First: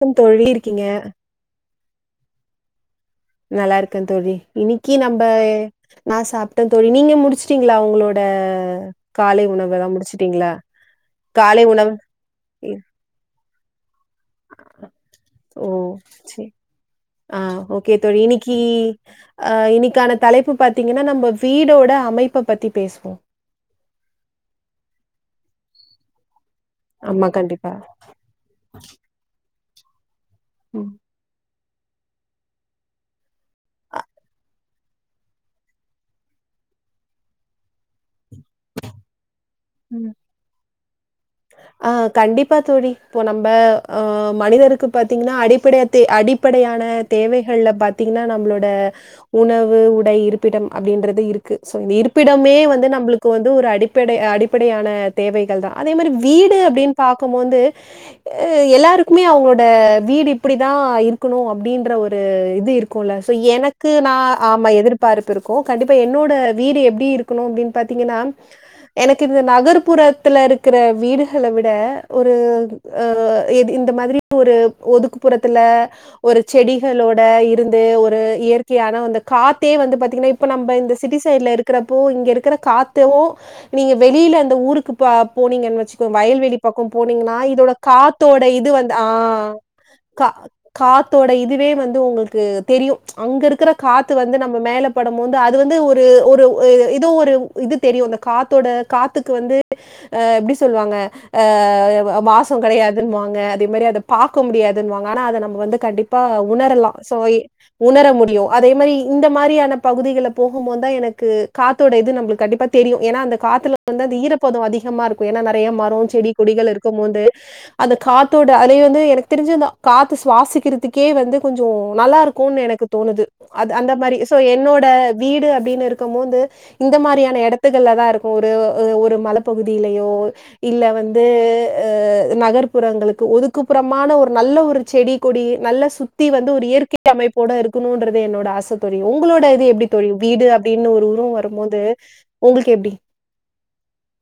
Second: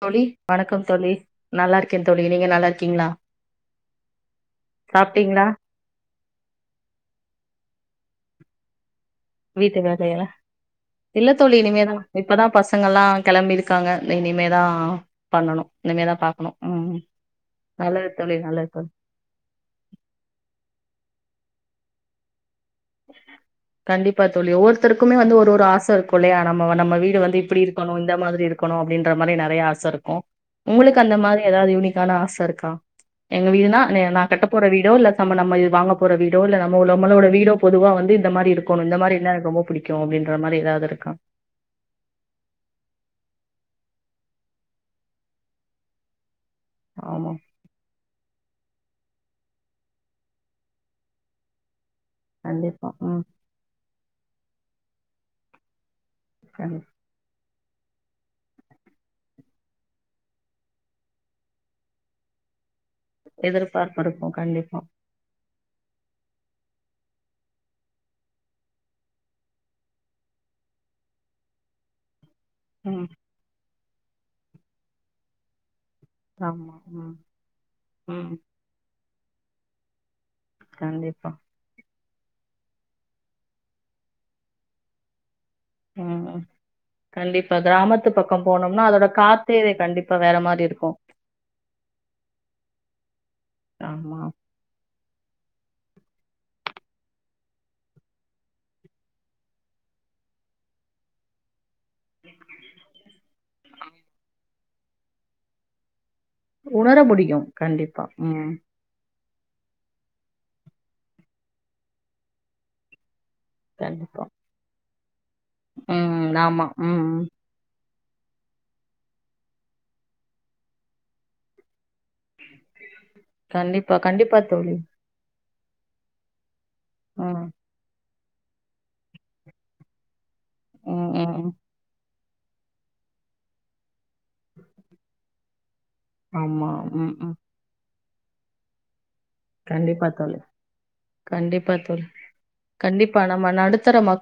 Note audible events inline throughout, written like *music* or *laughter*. க்கம் தோழி இருக்கீங்க. வணக்கம் தோழி நல்லா இருக். க்க தோழி நீங்க நல்லா இருக்கீங்களா. நல்லா இருக்க தோழி இன்னிக்கு நம்ப. சாப்ட்டீங்களா நா சாப்ட்ட தோழி நீங்க முடிச்சிட்டீங்களா உங்களோட. ட. வீட்டு வேலயல்லா இல்ல தோழி காலை உணவு இனிமேதா இப்பதா ம். பசங்க எல்லா கெளம்பிரு க்காங்க ஓ சரி பாக்கணு ம் ஆஹ் ஓகே நல்லது தோழி இன்னைக்கி நல்லது தோழி அஹ் இன்னைக்கான தலைப்பு பாத்தீங்கன்னா நம்ம வீடோட அமைப்ப பத்தி பேசுவோம். கண்டிப்பா தோழி ஒவ்வொருத்தருக்குமே வந்து ஒ ரு ஒரு ஆச இருக்குல்லயா நம்ம நம்ம வீடு ஆமா, வந்து இப்டி கண்டிப்பா. இருக்கணு இந்த மாதிரி இருக்கணு அப்டின்ற மாரி நெறைய ஆச ச இருக்கு ம். உங்களுக்கு அந்த மாரி ஏதாவது யூனிக்கான ஆச இருக்கா எங்க வீடுனா நா அ நா கட்டப்போற வீ டோ இல்ல ச நம்ம வாங்கப் போற வீடோ இல்ல நம்ம நம்மளோட வீடோ பொதுவா வந்து இ ந்த மாரி இருக்கணு இந்த மாரி இருந்தா எனக்கு ரொம்ப புடிக் கு அப்டின்ற மாரி ஏதாவது இரு அஹ் கண்டிப்பா தோழி இப்போ நம்ப அஹ் மனிதருக்கு பாத்தீங்கன்னா அடிப்படை தே அடிப் ப்படையான ஆமா தேவைகள்ல பாத்தீங்கன்னா நம்மளோட உணவு உடை இருப்பிடம் அப்டின்றது இருக்கு சோ இந்த இரு ப்பிடமே வந்து கண்டிப்பா ம் நம்பளுக்கு வந்து ஒரு அடி ப்படை அடிப்படையான தேவைகள்தா அதே மாரி வ் வீடு கண்டிப் அப்டின்னு பாக்கும்போது ஆ எல்லாருக்குமே அவங்களோட வீடு இப்பிடிதா இருக்கணு அப்டின்ற ஒரு இது இரு க்குல்ல சோ எனக்கு எதிர்பார்ப்பு நா இருக்கு ஆமா கண்டிப்பா எதிர்பார்ப்பு இரு க்கு கண்டிப்பா என்னோட வீடு எப்டி இருக்கணு அப்டின்னு பாத்தீங்கன்னா எனக்கு இந்த நகர்ப்புறத்தில இரு க்கிற வீடுகள விட ஒரு ஆ ம் இது இந் இந்த மாதிரி ஒரு ஒதுக்குப்புறத்தில ஒரு ஆமா ம் செடிகளோட இருந்து ஒரு ம் இயற்கையான அந்த காத்தே வந்து பாத்தீங்கன்னா இ ப்ப நம்ப இந்த சிட்டி கண்டிப்பா சைட்ல இருக்கிற இப்போ இங்க இருக்கிற காத்தும் நீங்க வெளில அந்த ஊருக்கு இப்ப போனிங்கன்னு வச்கோக்கோங்க ம் ம் வயல்வெளி பக்கோ போனிங்கன்னா கண்டிப்பா இதோட கிராமத்து காத்தோட பக்கம் இது போனோம்னா வந்து ஆ அதோட காத்தே கண்டிப்பா கா வேற மாரி இருக்கு காத்தோட இதுவே வந்து உங்களுக்கு தெரியு அங்க இருக்கற காத்து ஆமா வந்து நம்ம மேல படும்போது அது வந்து ஒரு ஒரு ஏதோ ஒரு இது தெரியு அந்த காத்தோட காத்துக்கு வந்து ஆ எப்டி சொல்வாங்க ஆ வாசொ கெடையாதுன்வாங்க அதே மாரி அத பாக்க முடியா துன்வாங்க ஆனா அத நம் வந்து கண்டிப் பா உணரலா உணர சோ முடியு கண்டிப்பா உணர முடியு ம் அதே மாரி இந்த மாரியான பகுதிகள்ல போகும்போதா எனக்கு காத்தோட இது நம்மளுக்கு கண்டிப்பா தெரியு ஏன்னா அந்த காத்துல வந்து அந்த கண்டிப்பா ஈர பதொ அதி கமா இருக்கு ஏனா நெறைய மரொ ம் செடி ஆமா கொடிகள் ம் இருக்கும்மோது ம் அந்த காத்தோட அலை வந்து எனக்கு தெரிஞ்சு அந்த காத்து சுவாசிக்கிறதுக்கே வந்து கொஞ்சோ நல்லா இருக்கூனு எனக்கு தோணுது அ அந்த கண்டிப்பா மாரி சோ கண்டிப்பா தோழி என்னோட வீடு ப்டின்னு இருக்கும் போது இந்த மாரியான ம் எடத்துகள்ல தா இருக் ஒரு ஒரு மலப் பகுதிலயோ இல்ல ம் வந்து ம் ம். அ நகர்ப்புறங்களுக்கு ஒதுக்குப்புறமான ஒரு நல்ல ஒரு செடி கொடி நல்ல சுத்தி வந்து ஒரு ஆமா இயற்கை ம் ம் அமைப்போடு இருக்கணுன்ற து என்னோட ஆச தோழி உங்களோட இது எப்டி தோழி வீடு அப்டின்னு ஒரு உறவு கண்டிப்பா வரும்போது தோழி உங்ளுக்கு எப்டி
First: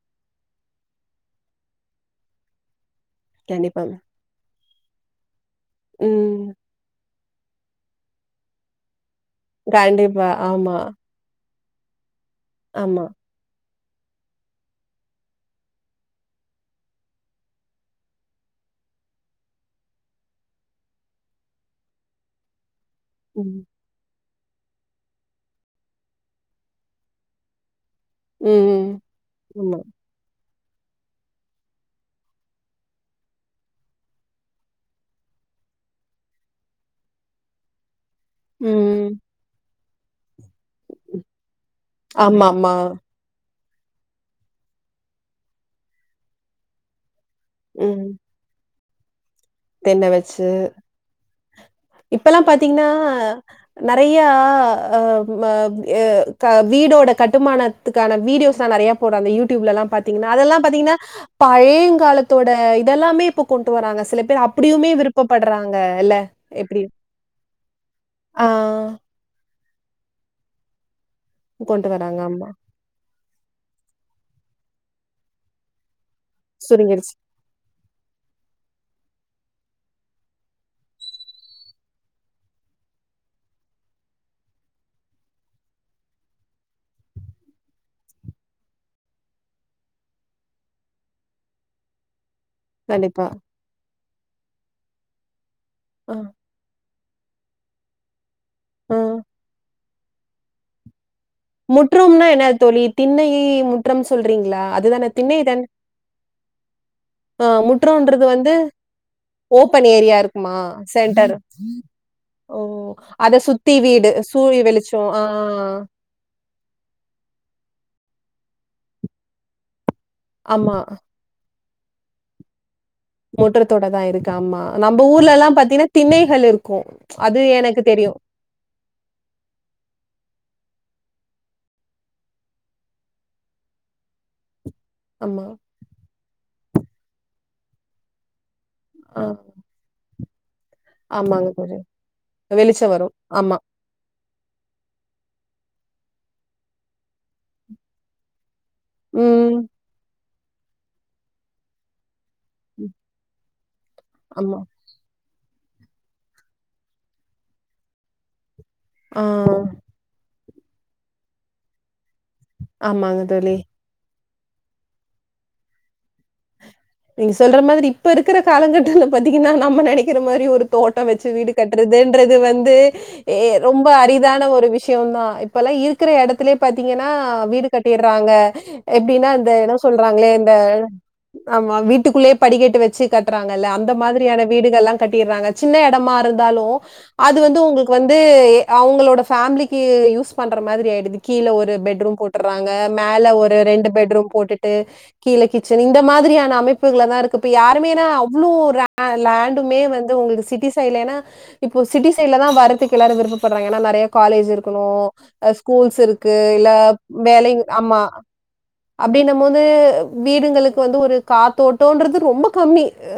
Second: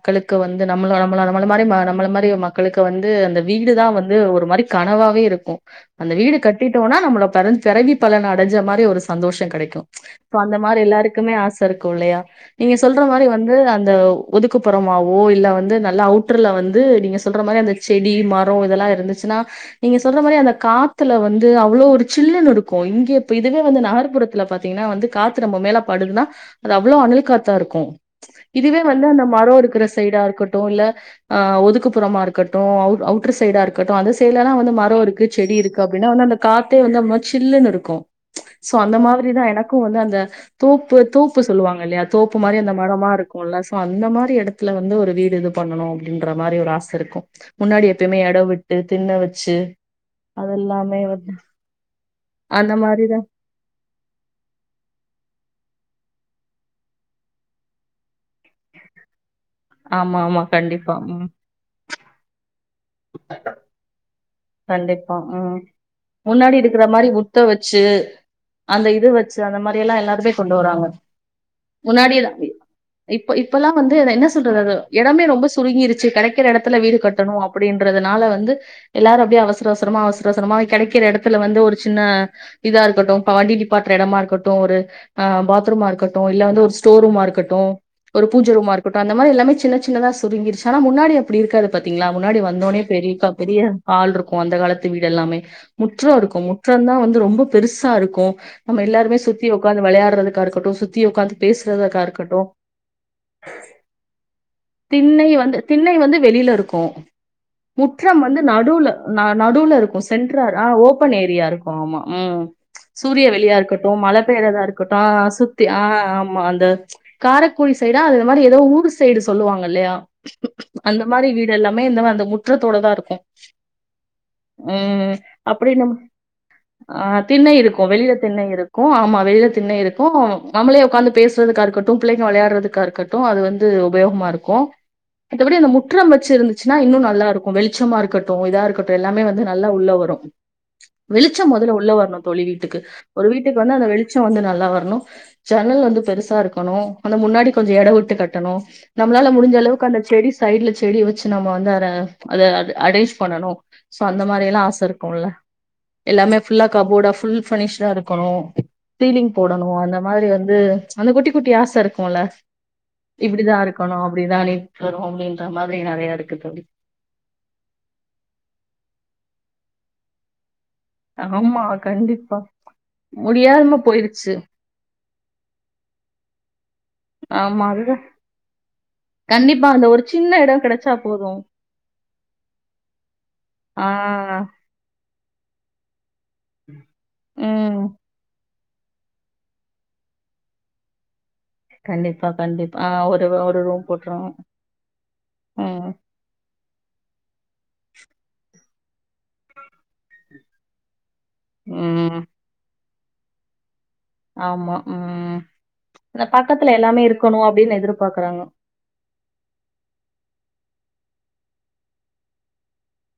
களுக்கு வந்து நம்மள நம்மள நம்மள மாரி நம்மள மாரி மக்களுக் கு வந்து அந்த வீடு தா கண்டிப்பாங்க. வந்து ஒரு மாரி கனவாவே இருக்கூ அந்த வீடு ம். கட்டிட்டோனா நம்மள பரிஞ் பெறவி பலன் அடஞ்ச மாரி ஒரு சந்தோஷொ கெடைக்கு கண்டிப்பா. சோ அந்த ஆமா, மாரி எல்லாருக்குமே ஆச இருக்கூல்லயா நீங்க ஆமா. சொல்ற மாரி வந்து அந் த ஒதுக்குப்புறமாவோ இல்ல வந்து நல்லா அவுட்டர்ல வந்து நீங்க சொல்ற மாரி அந்த செடி மரொ இதெல்லா இருந்துச்சுனா நீங்க சொல்ற மாரி அந்த காத்துல வந்து அவ்ளோ ஒரு சில்லனு இரு க்கு இங்கே இப்ப ம். இதுவே வந்து நகர்புறத் பாத்தீங்கனா வந்து காத்து நம்ம மேல படுதுனா அது அவ்ளோ அனல் காத்தா இருக்கு ம். இதுவே வந்து அந்த மரோ ஆமா. இருக்கிற சைடா இருக்கட் டு இல்ல அ ஒதுக்குப்புறமா இருக்கட்டு அவுட்டர் சைடா இருக்கட்டு அந்த சைட்லல்லா வந்து மரொ இருக்கு செடி இருக்கு அப்டின்னா வந்து அந்த காத்தே வந்து மா சில்லுன்னு இருக்கும் சோ அந்த ம். மாதி ரிதா எனக்கும் வந்து அந்த தோப்பு தோப்பு சொல்லுவாங்க இல்லையா தோப்பு மாரி ஆமாமா. அந்த மரமா இருக்குல்ல ஸோ அந்த மாரி இடத்துல வந்து ஒரு வீடு இது பண்ணணும் அப்படின்ற மாரி ஒரு ஆச இருக்கும் முன்னாடி ம். எப்பயுமே இட விட் தின்ன தென்ன வச்சு இப்பல்லாம் அந்த பாத்தீங்கன்னா மாரிதா நெறய ய அ ம எ க வீடோட கட்டுமானத்துக்கான வீடியோஸ்லா நெறய போடுறங்க யூ டியூப்பில்ல ஆமா பாத்தீங்கா ஆமா அதெல்லாம் கண்டிப்பா பாத்தீங்கன்னா ம் பழைய காலத்தோட எல்லாமே இப்ப கொண்டு வராங்க சில அப்படியுமே கண்டிப்பா உம் விருப்பப்படுறாங்க இல்ல? முன்னாடி எப்படி? இருடுக்கிற மாரி முத்த வச்சு ஆ அந்த இது வச்சு அந்த மாரி இப்ப எல்லா எல்லாருமே கொண்டு வராாங்க கொண்டு வராங்க அம்மா இப்ப இப்பல்லாம் வந்து என்ன சொல்றறது இடமே ரொம்ப சுருங்கிருச் *unintelligible* கிடைக்கிற இடத்துல வீடு சுருங்கிருச்சு. கட்டணும் அப்படின்றதுனால வந்து எல்லாரும் அப்படியே அவசர அவசரமா அவசர அவசரமா கிடைக்கிற இடத்துல வந்து ஒரு சின்ன இதா இருக்கட்டும் இப்ப வண்டி டிப்பட்டுற இடமா இருக்கட்டும் ஒரு ஆஹ் பாத்ரூமா இருக்கட்டும் இல்ல வ ஒருஸ்டோ ரூமா இருக்கட்டும் ஒரு பூஞ்ச ரூமா இருக்கட்டும் அந்த மாரி எல்லாமே சின்ன சின்னதான் சுருங்கிச்சுனா முன்னாடி அப்படி இருக்காது பாத்தீங்களா முன்னாடி வந்தோனே கண்டிப்பா. பெரியக்கப்பரிய ஆள் இருக்கும் அந்த காலத்து வீடு எல்லாமே ஆ, முற்றம் இருக்கும் முற்றம் தான் வந் ரொம்ப பெருசா இருக்கும் நம்ம ஆ. எல்லருமே சுத்தி உக்காந்து விளையா அதுக்க இருக்கட்டும் சுத்தி உட்கந்துக் முற்றோம்னா என்ன தோழி திண்ணையி முற்றம் சொல்றீங்களா அதுதானே திண்ணனை திண்ணை வந்து தான? திண்ணனை வந்து வெளியில இருக்கும் ஆ முற்றம் முற்றம்ன்றது வந்து நடுல ந நடுல ஓப்பன் இருக்கும் ஏரியா சென்ட்ரர் இருக்குமா? ஆஹ் ஓப்பன் சென்டர். ஏரியா இருக்கும் ஆமா உஹம் ஓ! சூரிய அத வெளியா சுத்தி இருக்கட்டும் வீடு. மழை சூரிய பெய்யதா வெளிச்சம். ஆ இருக்கட்டும் சுத்தி ஆஹ் ஆமா அந்த காரைக்குடி சைடா அது இந்த மாரி ஏதோ ஊர் சைடு சொல்லுவாங்க இல்லையா ஆமா. அந்த மாரி வீட் எல்லாமே இந்த அந்த முற்றத்தோ தான் இருக்கும் முற்றத்தோட தான் இருக்கு. ஆமா. நம்ப உம் ஊர்லலாம் அப்படி நம் பாத்தீங்கன்னா, திண்ணைகள் இருக்கும். அஹ் அது திண்ணனை எனக்கு இருக்கும் வெளியில தெரியும். திண்ணை இருக்கும் ஆமா வெளியில திண்ணை இருக்கும் நம்மளே உ்காந்து பேசறதுக்காக இருக்கட்டும் பிள்ளைங்க விளையாடுறதுக்காக இருக்கட்டும் அது வந்து உபயோகமா இருக்கும் ஆமா. மத்தபடி அந்த முற்றும் வச் இருந்துச்சுன்னா இன்னும் நல்லா இருக்கும் வெளிச்சமா இருக்கட்டும் இதா இருக் ஆ எல்லாமே வந்து நல்லா உள்ள வரும் ஆமாங்க வெளிச்சம் முதல்ல தோழி. உள்ள வரணும் தொழி வீட்டுக்கு வெளிச்சம் வரும். ஒரு ஆமா. வீட்டுக்கு வந்து அந்த வெளி வெளிச்சம் வந்து நல்லா வரணும் ஜன்னல் வந்து பெருசா இருக்கணும் அந்த முன்னாடி கொஞ்சம் எட விட்டு கட்டணும் நம்மளால ம். முடிஞ்சளவுக்கு அந்த செடி சைட்ல செடி வச்சு நம்ம வந்தற அத ம். அடஸ் பண்ணனும் சோ அந்த மாரி ஆமா. எல்லாம் ஆச இருக்கும்ல்ல எல்லாமே ஃபுல்லா கபோர்டா ஃபுல் ஃபர்னிஷ்டா இருக்கணும் ஆ திலிங் போடணும் அந்த மாரி வந்து அந்த குட்டி குட்டி ஆச இருக்கு ல ஆமாங்க தோழி. இப்டிதான் இருக்கு *unintelligible* அப்டிதான் நீ தரும் அப்டின்ற மாரி நெறைய இருக்குது *unintelligible* நீங்க சொல்ற மாரி இப்ப இருக்கிற காலங்கட்டத்து பாத்தீங்கன்னா நம்ம நெனக்கிற மாரி ஒரு தோட்டம் வச்சு வீடு ஆமா கட்டுறதுன்றது கண்டிப்பா வந்து முடியாம ரொம்ப போயிருச்சு அரிதான ஒரு விஷயம்தான் இப்ப எல்லாம் இருக்கிற இடத்துலயே பாத்தீங்கன்னா ஆமா வீடு அதுதான் கட்டடுறாங்க எப்டின்னா அந்த கண்டிப்பா என்ன ஒரு சொல்றாங்களே சின்ன இந்த இடம் கிடைச்சா போதும் ஆமா வீட்டுக்குள்ளயே படிக்கேட்டு வச்சு கட்டுறாங்கல்ல ஆ அந்த மாரியான வீடுகள் எல்லாம் கட்டிடுறாங்க சின்ன இடமா இருந்தாலும் அது வந்து ம் உங்களுக்கு வந்து அவங்களோட ஃபேமிலிக்கு யூஸ் பண்ணுற மாரி ஆயிடுது கீழ ஒரு பெட்ரூம் கண்டிப்பா போட்டுறாங்க கண்டிப்பா ஆ மேல ஒரு ரூம் ரெண்டு பெட்ரூம் போட்டுரும் போட்டுட்டு கீழ கிச்சன் ம் இந்த மாதிரியான அமைப்புகளான் இருக்கு இப்ப யாருமேனா அவ்ளோ லேண்டுமே வந்து உங்களுக்கு சிட்டி சைடுலா இப்போ சிட்டி ம் சைட்ல தான் வரத்துக்கு விருப்படுறங்கன்னா நெறைய காலேஜ் ஆமா இருக்கணும் ம் ஸ்கூல்ஸ் இந்த இருக்கு இல்ல பக்கத்துல எல்லாமே இருக்கணும் வேல அப்படின்னு ஆமா எதிர்பார்க்கறாங்க அப்டின்னும் போது வீடுகங்களுக் வந்து ஒரு கா தோட்டம்ன்றது ரொம்ப கம்மி அ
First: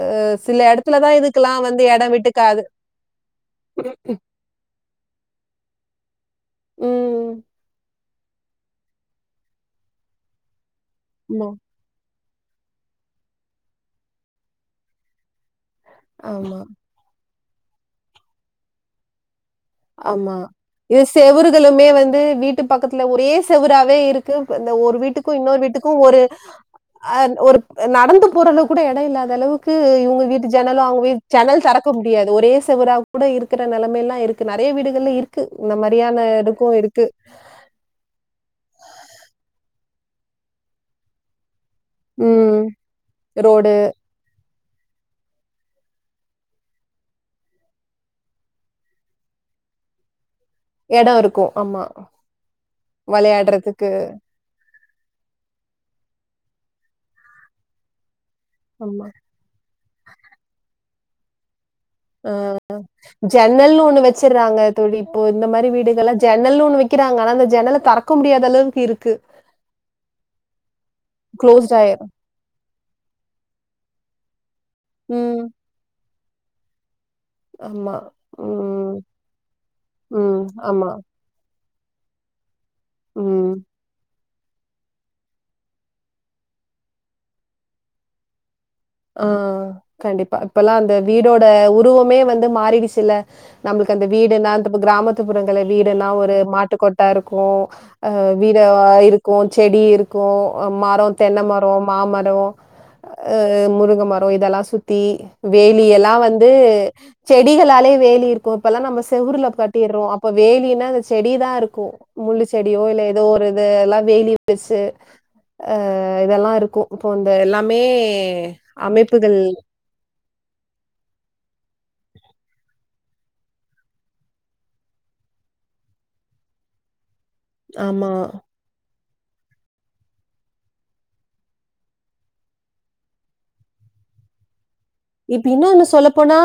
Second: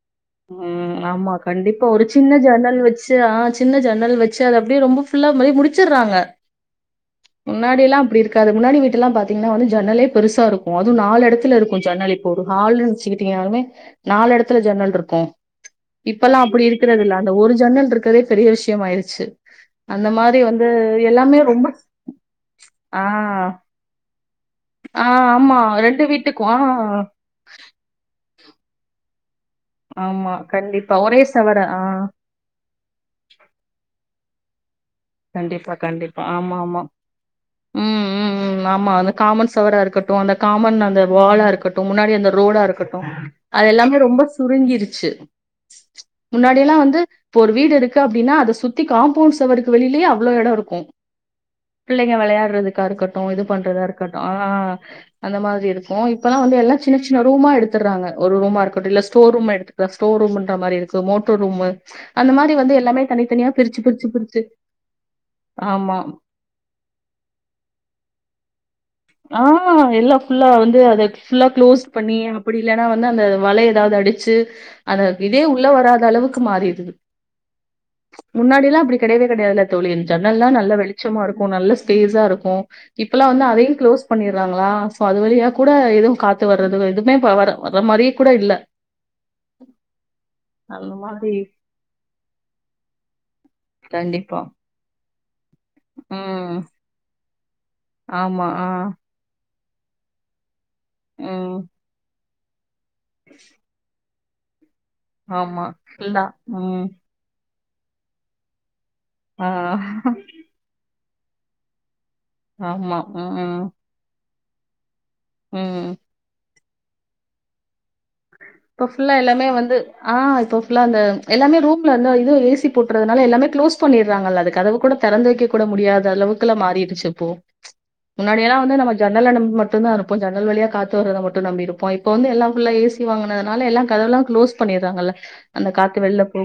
சில ம் இடத்துல தான் ஆமா இதுக்கெல்லாம் வந்து கண்டிப்பா ஒரு இடம் விட்டு சின்ன காது ஜன்னல் வச்சு ஆஹ் சின்ன ஜன்னல் வச்சு அது அப்டியே ரொம்ப ஃபுல்லா மாரி முடிச்சடுறாங்க ம். முன்னாடிய எல்லாம் அப்டி இருக் அது முன்னாடி வீட்டுலல்ல பாத்தீங்கா வந்து ஜன்னலே பெருசா இருக்கும் அது நாலு ஆமா. இடத்துல இருக்கும் ஜன்னல் ஹால்ச்சுக்கிட்டீங்காலுமே நாலு இடத்துல ஜன்னல் இருக்கும் *unintelligible* இப்பெல்லாம் ஆமா, அப்டி இருக்கறது இல்ல ஒரு ஜன்னல் இருக்கிறதே பெரிய விஷயம் ஆயிடுச்சு ஆமா இது ரொம்ப செவறுகளுமே வந்து வீட்டு பக்கத்துல ஆ ஒரே செவுராவே இருக்கு இந்த ஒரு ஆ வீட்டுக்கு ஆமா இன்னொரு வீட்டுக்கும் ரெண்டு ஒரு வீட்டுக்கு ஆ அஹ் ஒரு நடந்து ஓரளவக் கூட எடோயில்லாத அளவுக்கு க் இவங்க ஆமா வீட்டு ஜனலும் கண்டிப்பா அவங்க ஒரே வீட்டு செவர ஜன்னல் ஆ ‌‌தறக்க முடியாது ஒரே சேவரா கூட இருக்கிற நிலமையேல்லா கூட இருக்கு க்கு நெறைய வீடு கண்டிப்பா கண்டிப்பா ஆமா ஆமா உம் உம் உம் ஆமா அது காமன் செவுரா இருக் கட்டு அந்த காமன் அந்த வாலா இருக்க ட்டு முன்னாடி அந்த ம். ரோடா இருக்கட்டு அது ரோடு எல்லாமே ரொம்ப சுருங்கிருச்சு முன்னாடில்லா வந்து இப்ப ஒரு வீடு இருக்கு அப்டின்னா அத சுத்தி காம்பவுண்ட் செவுர் க்கு வெளிலயே அவ்ளோ எடோ இ ருக்கும் இடம் இருக்கும். ஆமா. பிள்ளைங்க வெளையாடுறதுக்கா இருக்கட்டு இது பண்றதா விளையாடுறதுக்கு. இருக்கட்டு ஆ அந்த மாரி இருக்கு இப்பெல்லா வந்து எல்லா சின்ன சின்ன ரூமா எடுத்துர்றாங்க ஒரு ரூமா இருக்கட்டு ஆமா. இல்ல ஸ்டோர் ரூமா எடுத்துக்கலா ஸ்டோர் ரூம்ன்ற மாரி இருக்கு இது மோட்டர் ரூம்மு ஆஹ் ஜன்னல்னு ஒண்ணு பிரிச்சு பிரிச்சு வச்சிராங்க தோழி இப்போ இந்த மாரி ஆமா வீடுகள்ல ஜன்னல்னு ஒன்னு வைக்குறாங்க ஆனா அந்த ஜன்னல தெறக்க முடியாத அளவுக்கு ங்க இருக்கு ஆஹ் எல்லா ஃபுல்லா வந்து அத ஃபுல்லா குளோஸ்ட் க்ளோஸ் ஆயிரும். பண்ணி அப்டி இல்லன்னா வந்து அந்த வல ஏதாவது அடிச்சு அந்த இதே ம். உள்ள வராத அளவு க்கு மாறிருது ஆமா. முன்னாடிலா ம். அப்டி கெடையவே கெடையாதுல தோழி ம். ஜன்னல்லா நல்ல ஆமா. வெளிச்சமா இருக்கும் நல்ல *unintelligible* இருக்கும் இப்பெல்லா வந்து ம். அதையு பண்ணிறாங்களா சோ அது வழியா கூட எதுவு காத்து வர்றது எதுமே இப்ப வர வர மாரியே கூட இல்ல ஆஹ் கண்டிப்பா இப்பல்லா அந்த வீடோட உருவமே வந்து மாறிடுச்சில்ல நம்மளுக்கு அந்த கண்டிப்பா. வீடெல்லா அந்த பக் கிரா மத்துப் புறங்கள்ல வீடுன்னா ஒரு ம். மாட்டுக்கொட்டா இருக் கோ அஹ் ஆமா. வீடா ஆ. இருக்கு செடி இருக்கு ஆ மரோ தென்ன ம். மரோ மா மரோ அ மு ங்க மரோ இதெல்லா சுத் தி ஆமா. வேலி எல்லா ஃபுல்லா. வந்து ம். செ *unintelligible* வேலி இருக்கு இப்பல்லா நம்ம ஆ. செவுருல கட்டிர்றோ அப்ப வேலினா இது செடி தான் இருக்கு முள்ளு செடியோ ஆமா. இல்ல ஏதோ ஒரு இது ம். எல்லாம் வேலி பேசு ம். அஹ் இதெல்லாம் இருக் இப்போ வந்து எல்லாமே இப்ப ஃபுல்லா அமைப்புகள் எல்லாமே வந்து ஆ இப்போ ஃபுல்லா அந்த எல்லாமே ரூம்ல இருந்து இது ஏசி போட்டுறதுனால எல்லாமே க்ளோஸ் பண்ணிடுறாங்கள அதுக்கு கதவு கூட திறந்து வைக்க கூட முடியாத அளவுக்கு மாறிடுச்சு ஆமா முன்னாடி எல்லாம் வந்து ஜன்னல்ல மட்டுதான் இருப்போம் ஜன்னல் வழிய காத்து வறத மட்டும் நம்பி இருப்போம் இப்ப வந்து எல்லாம் ஃபுல்லா ஏ சி வாங்கினதுனால எல்ல கதவுல்லாம் களோஸ் இப்ப இன்னும் ஒன்ன சொல்லப்போனா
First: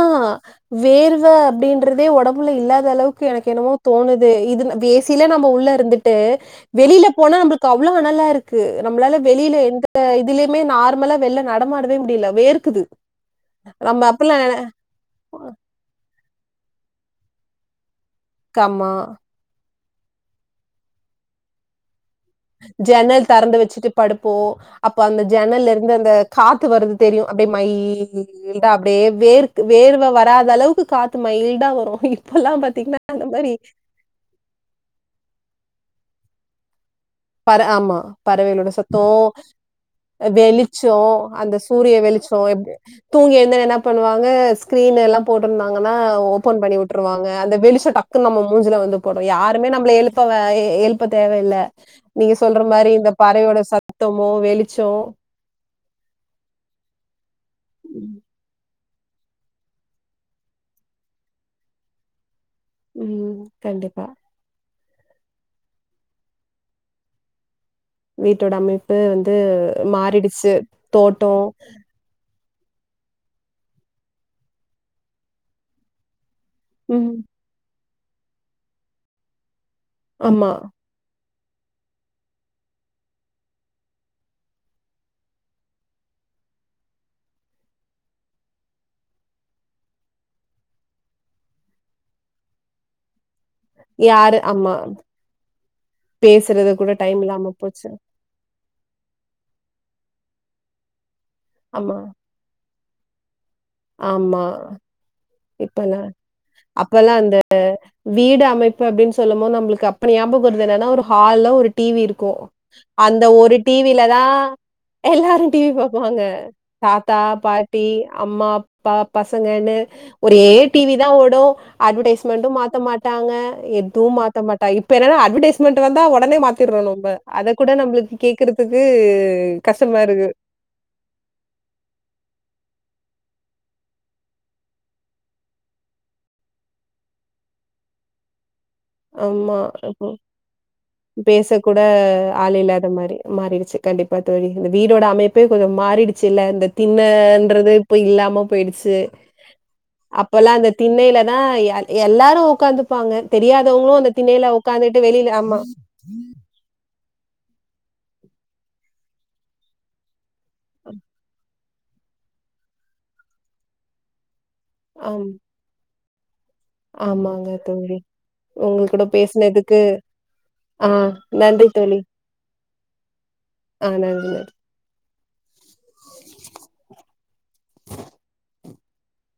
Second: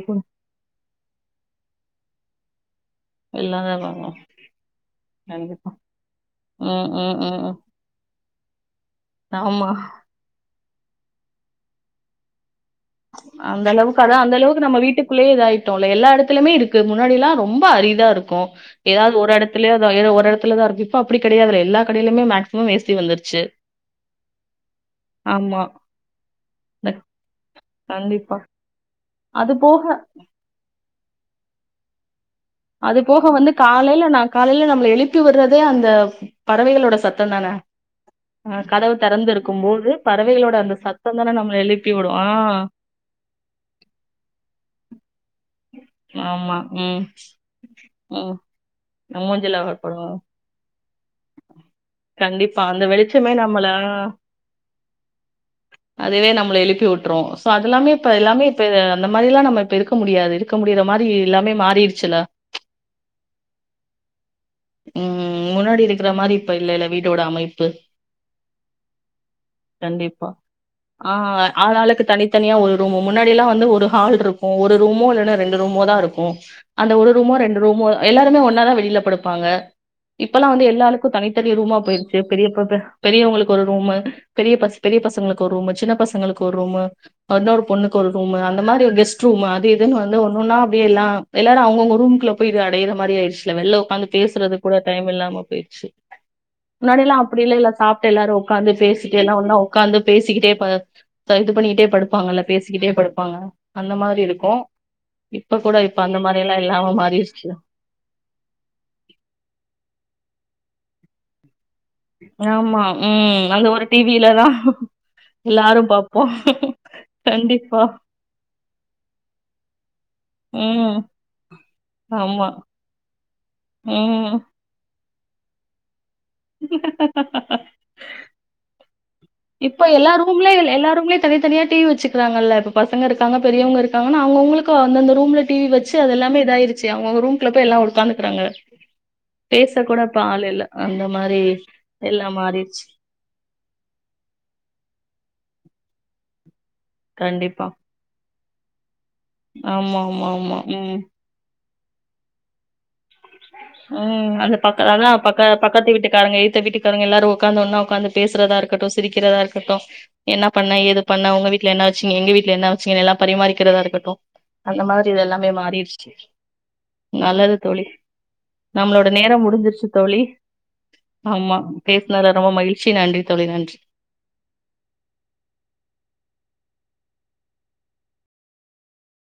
வேர்வை அப்படின்றதே ஒடம்புல இல்லாத அளவுக்கு எனக்கு என்னமோ எல்லாதாங்க தோணுது ஏசிலே நம்ம உள்ள கண்டிப்பா. இருந்துட்டு ம், வெளியில ம், போனா ம், ம். நம்ம அவ்ளவு அனலா இருக்கு நம்மளால வெளியில ஆமா. எந்த இதுலுமே நார் வெளில நடமாடவே முடியல வேறுக்குது அந்த அளவுக்கு அதான் அந்த அளவுக்கு நம்ம வீட்டுக்குள்ளே இதாயிட்டோம் எல்லா எல்லாமே இருக்கு முன்னாடி எல்லாம் ரொம்ப அரிதா இருக்கு இருக்கும் ஆமா. ஏதாவது ஒரு எடத்துல ஏன்ன ஒரு எடலதான் இருக்கு இப்ப அப்படி கிடையாதுல்ல எல்லா கடையிலுமே மேக்ஸிமம் ஏசி ஜன்னல் வந்துருச்சு. தெறந்து வச்சுட்டு படுப்போம் அப்போ அந்த ஆமா. ஜன்னல்ல இருந்து அந்த காத்து ந வருது தெரியும் கண்டிப்பா. அப்படிய *inaudible* அப்படியே அது வேர்க போக வேர்வை வராத அளவு க்கு காத்து மைல்டா வரும் இப்பல்லாம் அது பாத்தீங்கன்னா, போக அந்த வந்து மாரி காலையில நான் காலையில நம்மள எழுப்பி விடுறதே அந்த பறவைகளோட சத்த பறவை ஆமா பறவைையகளோட சத்தம் தெறந்திருக்கும் போது பறவைகளோட அந்த வெளிச்சம் சத்தம் தான அந்த நம்மள எழுப்பி சூரிய விடும் ஆ வெளிச்சம் தூங்கி எழுந்து என்ன பண்ணுவாங்க ஸ்கிரீன் எல்லாம் போட்டிருந்தாங்கன்னா ஆமா ஓபன் பண்ணி ம் விட்டுருவாங்க வெளிச்ச டக்கு ம் நம்ம மூஞ்சல வந்து நம்ம படும் மூஞ்சில யாருமே நம்ம படும் எழுப்ப எழுப்ப இப்ப தேவ இல்ல கண்டிப்பா அந்த வெளிச்சமே நம்மள சத்தமோ, வெளிச்சம் அதுவே நம்மள எழுப்பி விட்டுறோம் இப்ப அதுல்லாமே இப்ப ம் எல்லாமே இப்ப அந்த மாதிரி எல்லாம் நம்ம இப்ப இருக்க முடியாது இருக்க முடியிற மாதிரி எல்லாமே மாறிடுச்சுல்ல உம் கண்டிப்பா உம் உம் உம் முன்னாடி இருக்கிற மாரி இப்ப இல்ல இல்ல வீடோட அமைப்பு வீட்டோட அமைப்பு வந்து கண்டிப்பா மாறிடுச்சு தோட்டோம் தனியா ஒரு ரூமு முன்னாடியல்லாம் வந்து ஒரு ஹால் இருக்கும் ஒரு ரூம் இல்லைன்னா ரெண்டு ரூமோ தான் இருக்கும் அந்த ஒரு ம் ரூமோ ரெண்டு ரூமோ எல்லாருமே ஒன்னா தான் வெளிலப்படுப் பாங்க ஆமா இப்பெல்லாம் வந்து எல்லாருக்கும் தனி தனி ரூமா போயிருச்சு பெரிய பெரியவுங்களுக்கு ஒரு ரூம் பெரிய பெரிய பசங்களுக்கு ஒரு ரூமு சின்ன பசங்களுக்கு ஒரு ரூமு இன்னொரு பொண்ணுக்கு ஒரு ரூம் அந்த மாரி ஒரு கெஸ்ட் ரூம் அது இதுன்னு வந்து ஒன்னுன்னா அப்படியே எல்லாம் எல்லாரும் அவங்கவுங்க ரூமுகூள்ள போய் அடையற மாரி ஆயிடுச்சுல வெல யாரு பேசுறது ஆமா கூட டைம் இல்லாம போய்டுச்சு பேசுறது கூட முன்னாடியெல்லாம் டைம் அப்படி இல்லாம இல்லலை இல்ல போச்சு சாப்டு எல்லாரும் உகாந்து பேசிட்டு எல்லாம் ஒன்னா உகாந்து பேசிக்கிட்டே படு இது பண்ணிட்டே ஆமா படுப்பாங்கல்ல பேச கிட்டே படுப்பாங்க அந்த மாரி இருக்கும் இப்பல்லாம் அப்பல்லாம் அந்த வீடு அமைப்பு ப்படின்னு சொல்லும் போது நம்மளுக்கு அப்பா ஞாபக இருந்தன்னனா ஒருஹால் ஒரு டிவி இருக்கும் ஆமா அந்த ம் ஒரு டிவிலதான் டிவிலதா எல்லாரும் டிவி எல்லாரு பாப்பாங்க பாப்போ தாத்தா கண்டிப்பா. பாட்டி அம்மா அப்பா பசங்கன்னு அதே டிவி ம். தான் ஓடும் ஆமா. அட்வடைஸ்மெண்டும் மாத்த மாட்டாங்க எதுவும் ம். மாத்த மாட்டாக இப்பஎன்ன அட்வெடைஸ்மன் வந்த உட உடனே மாத்திறோம் நம்ப அதை கூட நம்மளுக்கு கேக்கிறதுக்கு இப்ப எல்லா ரூம்லே எல்லா ரூம்லேயேதனிதனியா டிவி வச்சுக்கிறாங்கல்ல பசங்க இருக்காங்க பெரியவுங்க இருக்காங்கன்னா அவுங்கவுங்களுக்கு அந்தந்த ரூம்ல டிவி வச்சு அது எல்லாமே இதாயிருச்சு அவுங்கவுங்க ரூம்குல்ல போய்யல்லாம் உட்காந்துக்கறாங்க ஆமா இப்போ அந்த மாரி பேச கூட எல்லாம் ஆள் மாறிருச்சு. இல்லாத மாரி மாறிடுச்சு கண்டிப்பா தோழி இந்த வீடோட அமைப்பே கொஞ்சம் மாறிடுச்சு இல்ல இந்த கண்டிப்பா. தின்னன்றது இப்ப இல்லாம போய்டிச்சு ஆமா, ஆமா, அப்பல்லாம் ஆமா. அந்த ம். திண்ணையிலதான் எல்லாரும் உக்காந்துப் பாங்க தெரியாது உம் அந்த பக்க அதான் பக்க பக்கத்து வீட்டுக்காரங்க எய்த வீட்டுக்காரங்க எல்லாரும் உடக்காந்து ஒன்னா உட்காந்து பேசுறதா இருக்கட்டும் சிரிக்கிறதா இருக்கட்டும் என்ன பண்ண ஏது பண்ண உங்க விட் வீட்ல என்ன வச்சிங்க எங்கவீட்டுல என்ன வச்சிங்கன்ன எல்லாம் பரிமாறிக்கிறதா இருக்கட்டும் அந்த மாரி இது ஆமா. எல்லாமே மாறிச் *unintelligible* ஆமாங்க தோழி உங்க கூட நம்மளோட நேரம் பேஸ்னதுக்கு முடிஞ்சிருச்சு தோழி ஆஹ் ஆமா நன்றி தோலி பேசுனதுல ரொம்ப மகிழ்ச்சி நன்றி தோழி நன்றி ஆனா *inaudible* *unintelligible*